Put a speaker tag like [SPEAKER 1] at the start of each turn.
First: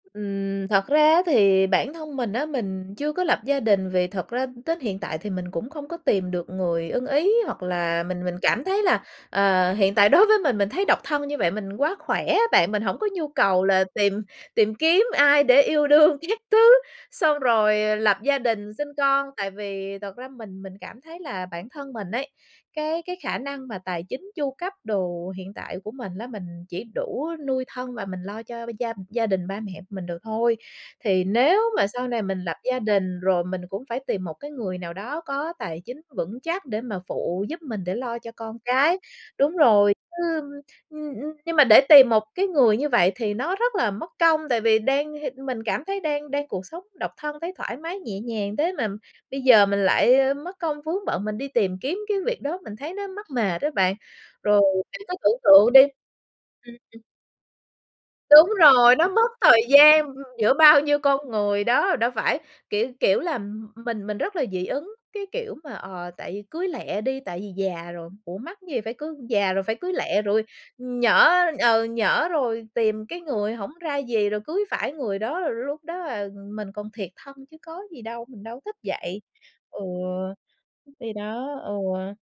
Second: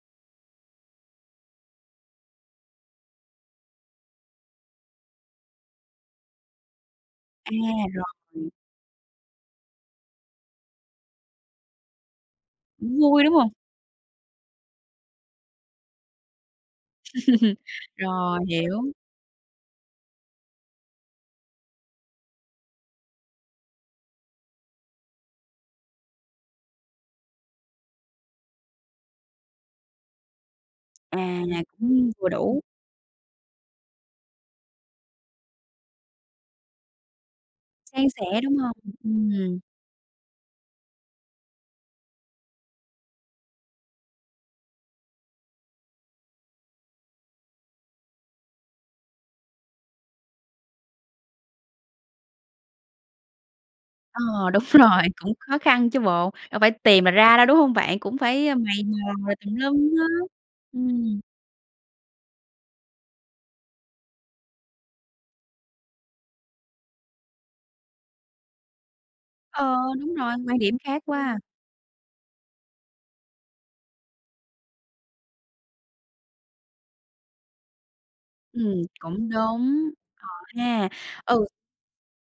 [SPEAKER 1] Ừm, thật ra á thì bản thân mình á, mình chưa có lập gia đình vì thật ra đến hiện tại thì mình cũng không có tìm được người ưng ý,
[SPEAKER 2] À,
[SPEAKER 1] hoặc là
[SPEAKER 2] rồi,
[SPEAKER 1] mình mình
[SPEAKER 2] ừm.
[SPEAKER 1] cảm thấy là, ờ, hiện tại đối với mình, mình thấy độc thân như vậy mình quá khỏe ấy bạn, mình hổng
[SPEAKER 2] Cũng
[SPEAKER 1] có
[SPEAKER 2] vui,
[SPEAKER 1] nhu
[SPEAKER 2] đúng hông?
[SPEAKER 1] cầu là tìm tìm kiếm ai để yêu đương các thứ, xong rồi lập gia
[SPEAKER 2] Rồi,
[SPEAKER 1] đình sinh
[SPEAKER 2] hiểu.
[SPEAKER 1] con. Tại vì thật ra mình mình cảm thấy là bản thân mình ấy, cái cái khả năng mà tài chính, chu cấp đồ hiện tại của mình lá, mình chỉ đủ nuôi thân và mình lo cho b gia gia đình, ba mẹ mình được thôi.
[SPEAKER 2] À,
[SPEAKER 1] Thì nếu mà sau
[SPEAKER 2] cũng
[SPEAKER 1] này
[SPEAKER 2] vừa
[SPEAKER 1] mình lập
[SPEAKER 2] đủ.
[SPEAKER 1] gia đình rồi mình cũng phải tìm một cái người nào đó có tài chính vững chắc để mà phụ giúp mình, để
[SPEAKER 2] San
[SPEAKER 1] lo cho
[SPEAKER 2] sẻ,
[SPEAKER 1] con
[SPEAKER 2] đúng hông?
[SPEAKER 1] cái. Đúng
[SPEAKER 2] Ừm.
[SPEAKER 1] rồi, chứ ưm, ưm, nhưng mà để tìm một cái người như vậy thì nó rất là mất công tại vì đang h mình cảm thấy đang đang cuộc sống độc thân thấy thoải mái nhẹ nhàng thế mà bây giờ mình lại, ơ, mất công vướng bận, mình đi tìm kiếm cái việc đó, mình thấy nó mắc mệt á bạn.
[SPEAKER 2] Ờ,
[SPEAKER 1] Rồi
[SPEAKER 2] đúng
[SPEAKER 1] bạn
[SPEAKER 2] rồi,
[SPEAKER 1] cứ
[SPEAKER 2] cũng
[SPEAKER 1] tưởng
[SPEAKER 2] khó
[SPEAKER 1] tượng đi
[SPEAKER 2] khăn chứ bộ. Đâu phải
[SPEAKER 1] ừm, ừm.
[SPEAKER 2] tìm là ra đâu, đúng hông bạn? Cũng phải,
[SPEAKER 1] Đúng
[SPEAKER 2] ơ, mày
[SPEAKER 1] rồi, nó
[SPEAKER 2] mò
[SPEAKER 1] mất
[SPEAKER 2] rồi tùm
[SPEAKER 1] thời
[SPEAKER 2] lum á.
[SPEAKER 1] gian, ưm, giữa bao nhiêu
[SPEAKER 2] Ừm.
[SPEAKER 1] con người đó. Đâu phải, kiểu kiểu là, m mình mình rất là dị ứng, cái kiểu mà, ờ, tại vì cưới lẹ đi, tại vì già rồi, ủa mắc gì phải cưới? Già rồi phải
[SPEAKER 2] Ờ,
[SPEAKER 1] cưới
[SPEAKER 2] đúng
[SPEAKER 1] lẹ
[SPEAKER 2] rồi,
[SPEAKER 1] rồi,
[SPEAKER 2] quan điểm
[SPEAKER 1] ừm,
[SPEAKER 2] khác
[SPEAKER 1] nhỡ,
[SPEAKER 2] quá.
[SPEAKER 1] ừ, nhỡ rồi tìm cái người hổng ra gì rồi cưới phải người đó, rồi lúc đó, à, mình còn thiệt thân chứ có gì đâu, mình đâu có thích
[SPEAKER 2] Ừm,
[SPEAKER 1] vậy.
[SPEAKER 2] cũng
[SPEAKER 1] Ừ,
[SPEAKER 2] đúng, ờ ha,
[SPEAKER 1] thì
[SPEAKER 2] ừ.
[SPEAKER 1] đó, ừ.